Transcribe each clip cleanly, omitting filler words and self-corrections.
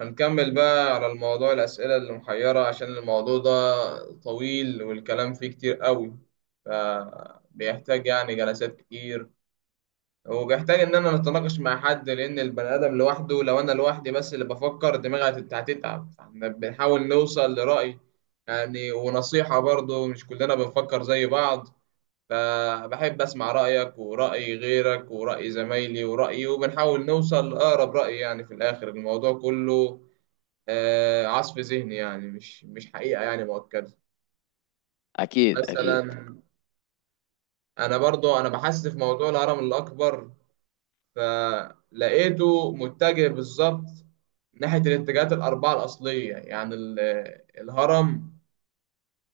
هنكمل بقى على الموضوع الأسئلة اللي محيرة عشان الموضوع ده طويل والكلام فيه كتير قوي فبيحتاج يعني جلسات كتير وبيحتاج إن أنا نتناقش مع حد لأن البني آدم لوحده لو أنا لوحدي بس اللي بفكر دماغي هتتعب فاحنا بنحاول نوصل لرأي يعني ونصيحة برضه مش كلنا بنفكر زي بعض فبحب أسمع رأيك ورأي غيرك ورأي زمايلي ورأيي وبنحاول نوصل لأقرب رأي يعني في الآخر الموضوع كله. عصف ذهني يعني مش حقيقة يعني مؤكدة. اكيد. مثلا أنا برضو بحثت في موضوع الهرم الأكبر فلقيته متجه بالظبط ناحية الاتجاهات الأربعة الأصلية يعني الهرم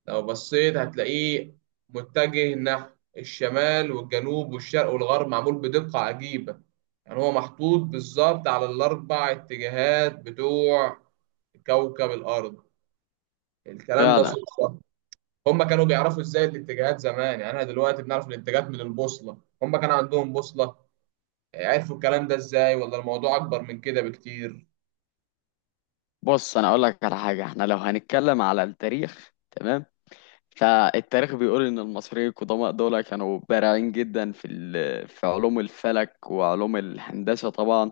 لو بصيت هتلاقيه متجه نحو الشمال والجنوب والشرق والغرب، معمول بدقة عجيبة. يعني هو محطوط بالظبط على الأربع اتجاهات بتوع كوكب الأرض. الكلام ده فعلا. صدفة؟ هم كانوا بيعرفوا ازاي الاتجاهات زمان؟ يعني احنا دلوقتي بنعرف الاتجاهات من البوصلة، هم كان عندهم بوصلة؟ عرفوا الكلام ده ازاي ولا الموضوع اكبر من كده بكتير؟ بص، انا اقول لك على حاجه، احنا لو هنتكلم على التاريخ، تمام؟ فالتاريخ بيقول ان المصريين القدماء دول كانوا بارعين جدا في علوم الفلك وعلوم الهندسه طبعا.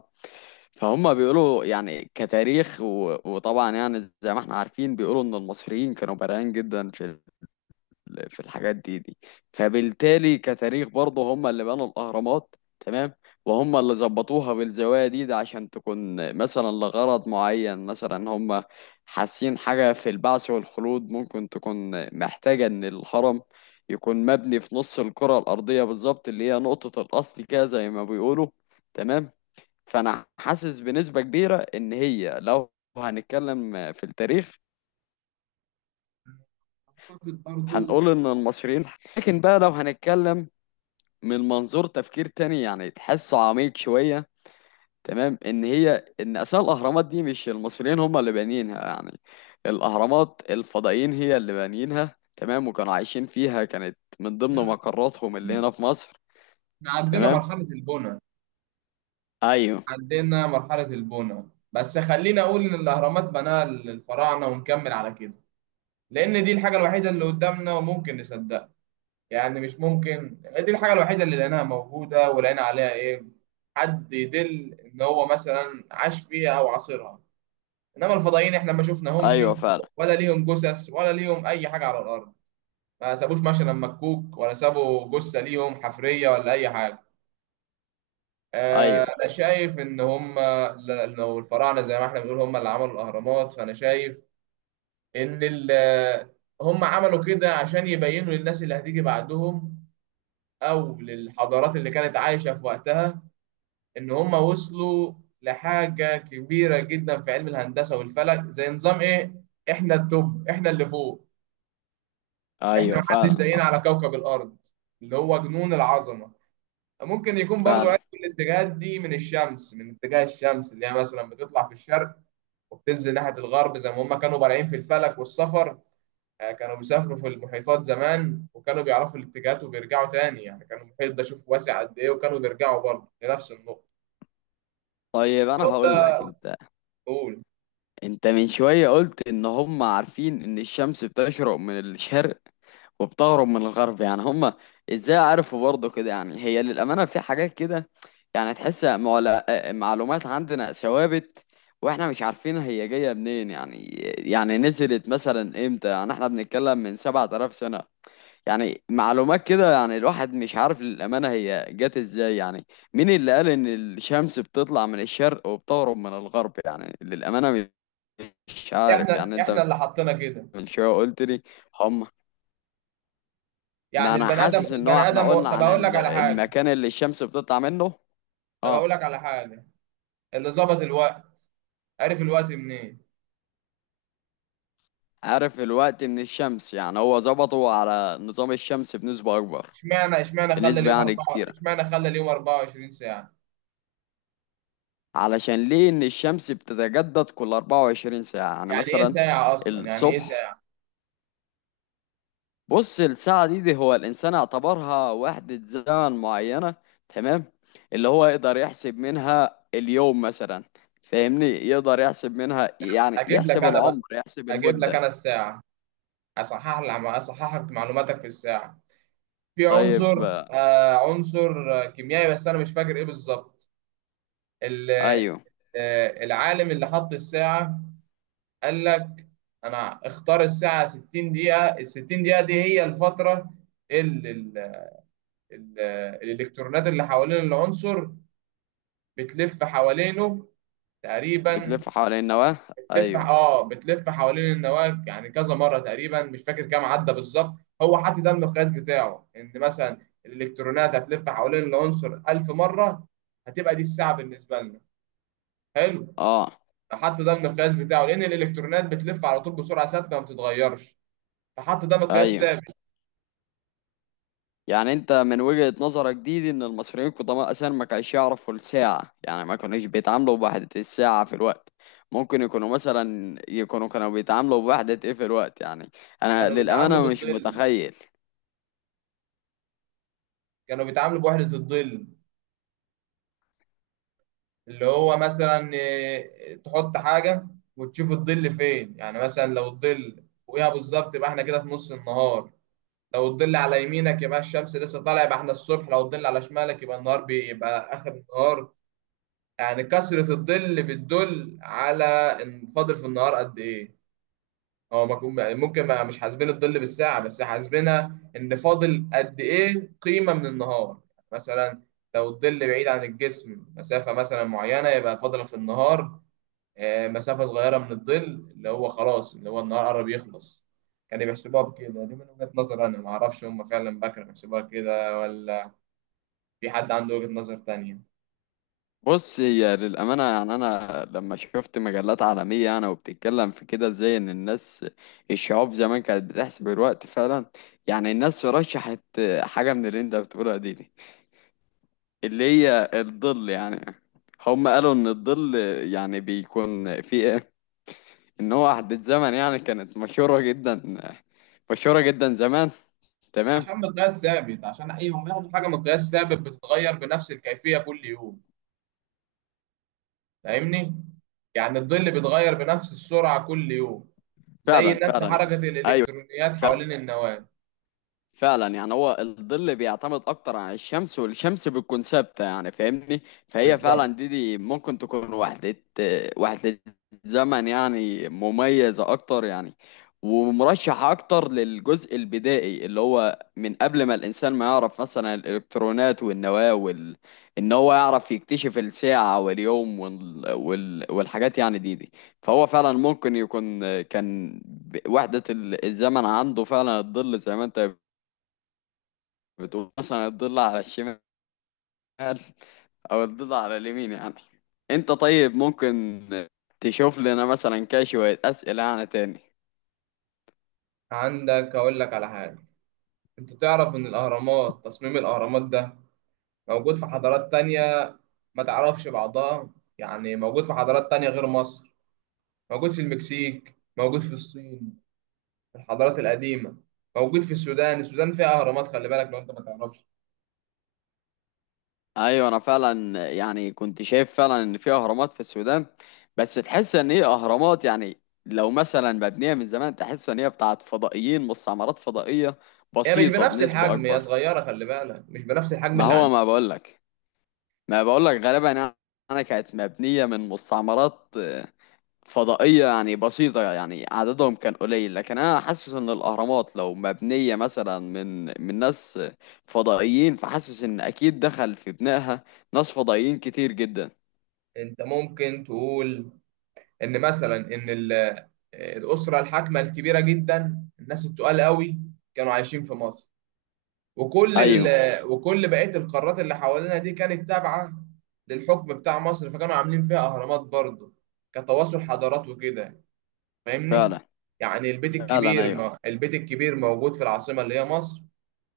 فهم بيقولوا يعني كتاريخ وطبعا يعني زي ما احنا عارفين بيقولوا ان المصريين كانوا بارعين جدا في في الحاجات دي دي. فبالتالي كتاريخ برضه هم اللي بنوا الأهرامات، تمام؟ وهم اللي ظبطوها بالزوائد دي عشان تكون مثلا لغرض معين، مثلا هم حاسين حاجة في البعث والخلود، ممكن تكون محتاجة إن الهرم يكون مبني في نص الكرة الأرضية بالظبط، اللي هي نقطة الأصل كده زي ما بيقولوا، تمام؟ فأنا حاسس بنسبة كبيرة إن هي لو هنتكلم في التاريخ اعتقد برضو. هنقول إن المصريين. لكن بقى لو هنتكلم من منظور تفكير تاني يعني تحسه عميق شوية، تمام، ان هي ان اساس الاهرامات دي مش المصريين هم اللي بانيينها، يعني الاهرامات الفضائيين هي اللي بانيينها، تمام، وكانوا عايشين فيها، كانت من ضمن لا، مقراتهم اللي هنا في مصر. احنا عندنا تمام، مرحلة البناء. ايوه. عندنا مرحلة البناء، بس خلينا اقول ان الاهرامات بناها الفراعنة ونكمل على كده، لان دي الحاجة الوحيدة اللي قدامنا وممكن نصدقها. يعني مش ممكن، دي الحاجة الوحيدة اللي لقيناها موجودة ولقينا عليها ايه، حد يدل ان هو مثلا عاش فيها او عاصرها. انما الفضائيين احنا ما شفناهمش ايوه فعلا. ولا ليهم جثث ولا ليهم اي حاجه على الارض. ما سابوش مثلا مكوك ولا سابوا جثه ليهم حفريه ولا اي حاجه. ايوه. انا شايف ان هم، لو الفراعنه زي ما احنا بنقول هم اللي عملوا الاهرامات، فانا شايف ان هم عملوا كده عشان يبينوا للناس اللي هتيجي بعدهم او للحضارات اللي كانت عايشه في وقتها ان هم وصلوا لحاجه كبيره جدا في علم الهندسه والفلك، زي نظام ايه، احنا التوب، احنا اللي فوق، احنا ايوه محدش فعلا. زينا على كوكب الارض، اللي هو جنون العظمه. ممكن يكون برضو فعلا. عرفوا الاتجاهات دي من الشمس، من اتجاه الشمس اللي هي مثلا بتطلع في الشرق وبتنزل ناحيه الغرب، زي ما هم كانوا بارعين في الفلك والسفر. كانوا بيسافروا في المحيطات زمان وكانوا بيعرفوا الاتجاهات وبيرجعوا تاني. يعني كانوا المحيط ده شوف واسع قد ايه، وكانوا بيرجعوا برضه لنفس النقطه. طيب انا الحوار هقول ده، لك انت، قول. انت من شوية قلت ان هم عارفين ان الشمس بتشرق من الشرق وبتهرب من الغرب، يعني هم ازاي عرفوا برضه كده؟ يعني هي للأمانة في حاجات كده يعني تحس معلومات عندنا ثوابت واحنا مش عارفين هي جاية منين، يعني يعني نزلت مثلا امتى؟ يعني احنا بنتكلم من 7000 سنة. يعني معلومات كده، يعني الواحد مش عارف للأمانة هي جت ازاي يعني. مين اللي قال ان الشمس بتطلع من الشرق وبتغرب من الغرب؟ يعني للأمانة مش عارف احنا يعني. احنا انت اللي حطينا كده. من شوية قلت لي هم. ما يعني انا البني ادم، حاسس ان هو احنا قلنا طب عن اقول لك على حاجه. المكان اللي الشمس بتطلع منه. طب اقول اه. لك على حاجه، اللي ظبط الوقت عارف الوقت منين؟ عارف الوقت من الشمس، يعني هو ظبطه على نظام الشمس بنسبة اكبر، اشمعنى خلى بنسبة اليوم يعني أربعة، كتيرة، اشمعنى خلى اليوم 24 ساعة؟ علشان ليه؟ ان الشمس بتتجدد كل 24 ساعة يعني يعني ايه مثلا ساعة اصلا، يعني ايه الصبح. ساعة؟ بص الساعة دي هو الانسان اعتبرها وحدة زمن معينة، تمام، اللي هو يقدر يحسب منها اليوم مثلا. فاهمني؟ يقدر يحسب منها، يعني اجيب لك يحسب انا بقى، العمر، يحسب اجيب لك المدة. انا الساعة. اصحح لك معلوماتك في الساعة. في طيب. عنصر، كيميائي بس انا مش فاكر ايه بالظبط. ال- ايوه. العالم اللي حط الساعة قال لك انا اختار الساعة 60 دقيقة. ال 60 دقيقة دي هي الفترة اللي ال- الالكترونات اللي حوالين العنصر بتلف حوالينه تقريبا. بتلف حوالين النواة. بتلف، ايوه. اه، بتلف حوالين النواة، يعني كذا مرة تقريبا مش فاكر كام عدى بالظبط. هو حاطط ده المقياس بتاعه ان مثلا الالكترونات هتلف حوالين العنصر 1000 مرة، هتبقى دي الساعة بالنسبة لنا. حلو. اه. فحط ده المقياس بتاعه لان الالكترونات بتلف على طول بسرعة ثابتة ما بتتغيرش، فحط ده مقياس ايوه. ثابت. يعني انت من وجهة نظرك دي ان المصريين القدماء اساسا ما كانش يعرفوا الساعة، يعني ما كانوش بيتعاملوا بوحدة الساعة في الوقت. ممكن يكونوا مثلا يكونوا كانوا بيتعاملوا بوحدة ايه في الوقت يعني؟ انا كانوا بيتعاملوا للأمانة مش بالظل، متخيل. كانوا بيتعاملوا بوحدة الظل. اللي هو مثلا تحط حاجة وتشوف الظل فين. يعني مثلا لو الظل فوقيها بالظبط يبقى احنا كده في نص النهار. لو الظل على يمينك يبقى الشمس لسه طالعة، يبقى احنا الصبح. لو الظل على شمالك يبقى النهار بيبقى آخر النهار. يعني كثرة الظل بتدل على ان فاضل في النهار قد ايه. هو ما كون- ممكن ما مش حاسبين الظل بالساعة، بس حاسبينها ان فاضل قد ايه قيمة من النهار. مثلا لو الظل بعيد عن الجسم مسافة مثلا معينة يبقى فاضلة في النهار. مسافة صغيرة من الظل اللي هو خلاص، اللي هو النهار قرب يخلص. كانوا بيحسبوها بكده. دي من وجهة نظر أنا، معرفش هم فعلا بقى كانوا بيحسبوها كده ولا في حد عنده وجهة نظر تانية. بص هي للأمانة، يعني أنا لما شفت مجلات عالمية أنا وبتتكلم في كده ازاي إن الناس، الشعوب زمان كانت بتحسب الوقت فعلا، يعني الناس رشحت حاجة من اللي أنت بتقولها دي. اللي هي الظل يعني. هم قالوا ان الظل يعني بيكون في إيه؟ ان هو وحدة زمن يعني، كانت مشهورة جدا، مشهورة جدا زمان، تمام. عشان مقياس ثابت، عشان أي هم ياخدوا حاجة مقياس ثابت بتتغير بنفس الكيفية كل يوم. فاهمني؟ يعني الظل بيتغير بنفس السرعة كل يوم، زي فعلا نفس فعلا يعني. حركة ايوه الإلكترونيات حوالين النواة. فعلا، يعني هو الظل بيعتمد اكتر على الشمس، والشمس بتكون ثابته يعني. فاهمني؟ فهي فعلا بالظبط. دي ممكن تكون وحده، وحده زمن يعني مميزه اكتر يعني، ومرشحه اكتر للجزء البدائي اللي هو من قبل ما الانسان ما يعرف مثلا الالكترونات والنواه وال... ان هو يعرف يكتشف الساعه واليوم وال... وال... والحاجات يعني دي دي. فهو فعلا ممكن يكون كان وحده الزمن عنده فعلا الظل، زي ما انت بتقول مثلا الضلع على الشمال او الضلع على اليمين يعني. انت طيب ممكن تشوف لنا مثلا كده شوية اسئلة يعني تاني؟ عندك، أقول لك على حاجة. أنت تعرف إن الأهرامات، تصميم الأهرامات ده موجود في حضارات تانية ما تعرفش بعضها؟ يعني موجود في حضارات تانية غير مصر. موجود في المكسيك، موجود في الصين، في الحضارات القديمة. موجود في السودان، السودان فيها أهرامات، خلي بالك لو أنت ما تعرفش. ايوه انا فعلا، يعني كنت شايف فعلا ان في اهرامات في السودان، بس تحس ان هي اهرامات يعني لو مثلا مبنية من زمان، تحس ان هي بتاعت فضائيين، مستعمرات فضائية هي مش بسيطة بنفس بنسبة الحجم، هي اكبر. صغيرة، خلي بالك مش بنفس الحجم ما اللي هو عندنا. ما بقولك، ما يعني بقولك غالبا يعني. انا كانت مبنية من مستعمرات فضائية يعني بسيطة، يعني عددهم كان قليل، لكن أنا حاسس إن الأهرامات لو مبنية مثلا من من ناس فضائيين، فحاسس إن أكيد دخل في بنائها ناس فضائيين كتير جدا. أنت ممكن تقول إن مثلا إن الأسرة الحاكمة الكبيرة جدا، الناس التقال قوي، كانوا عايشين في مصر، وكل أيوه وكل بقية القارات اللي حوالينا دي كانت تابعة للحكم بتاع مصر، فكانوا عاملين فيها أهرامات برضه كتواصل حضارات وكده. فاهمني؟ فعلا. يعني البيت فعلا الكبير أيوه. ما... البيت الكبير موجود في العاصمة اللي هي مصر،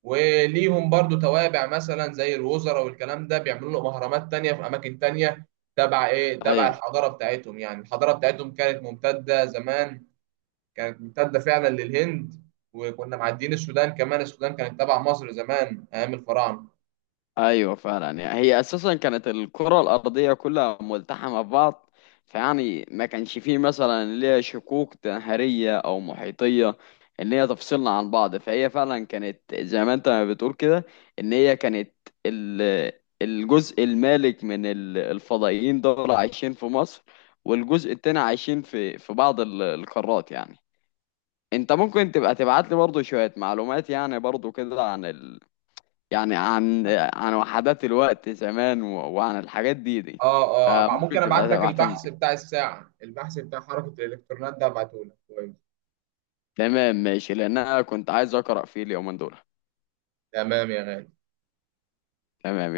وليهم برضه توابع مثلا زي الوزراء والكلام ده بيعملوا لهم أهرامات تانية في أماكن تانية. تبع إيه؟ تبع أيوه. الحضارة بتاعتهم. يعني الحضارة بتاعتهم كانت ممتدة زمان، كانت ممتدة فعلا للهند، وكنا معديين السودان كمان، السودان كانت تبع مصر زمان أيام الفراعنة. ايوه فعلا، يعني هي اساسا كانت الكره الارضيه كلها ملتحمه ببعض، فيعني ما كانش فيه مثلا اللي هي شقوق نهريه او محيطيه ان هي تفصلنا عن بعض. فهي فعلا كانت زي ما انت ما بتقول كده، ان هي كانت ال- الجزء المالك من الفضائيين دول عايشين في مصر، والجزء التاني عايشين في في بعض القارات يعني. انت ممكن تبقى تبعت لي برضه شويه معلومات يعني برضه كده عن، يعني عن عن وحدات الوقت زمان و... وعن الحاجات دي دي؟ فممكن ممكن تبقى ابعت لك تبعتهم البحث لي. بتاع الساعة، البحث بتاع حركة الالكترونات ده ابعته لك كويس. تمام ماشي، لان انا كنت عايز اقرا فيه اليومين دول. تمام يا غالي. تمام.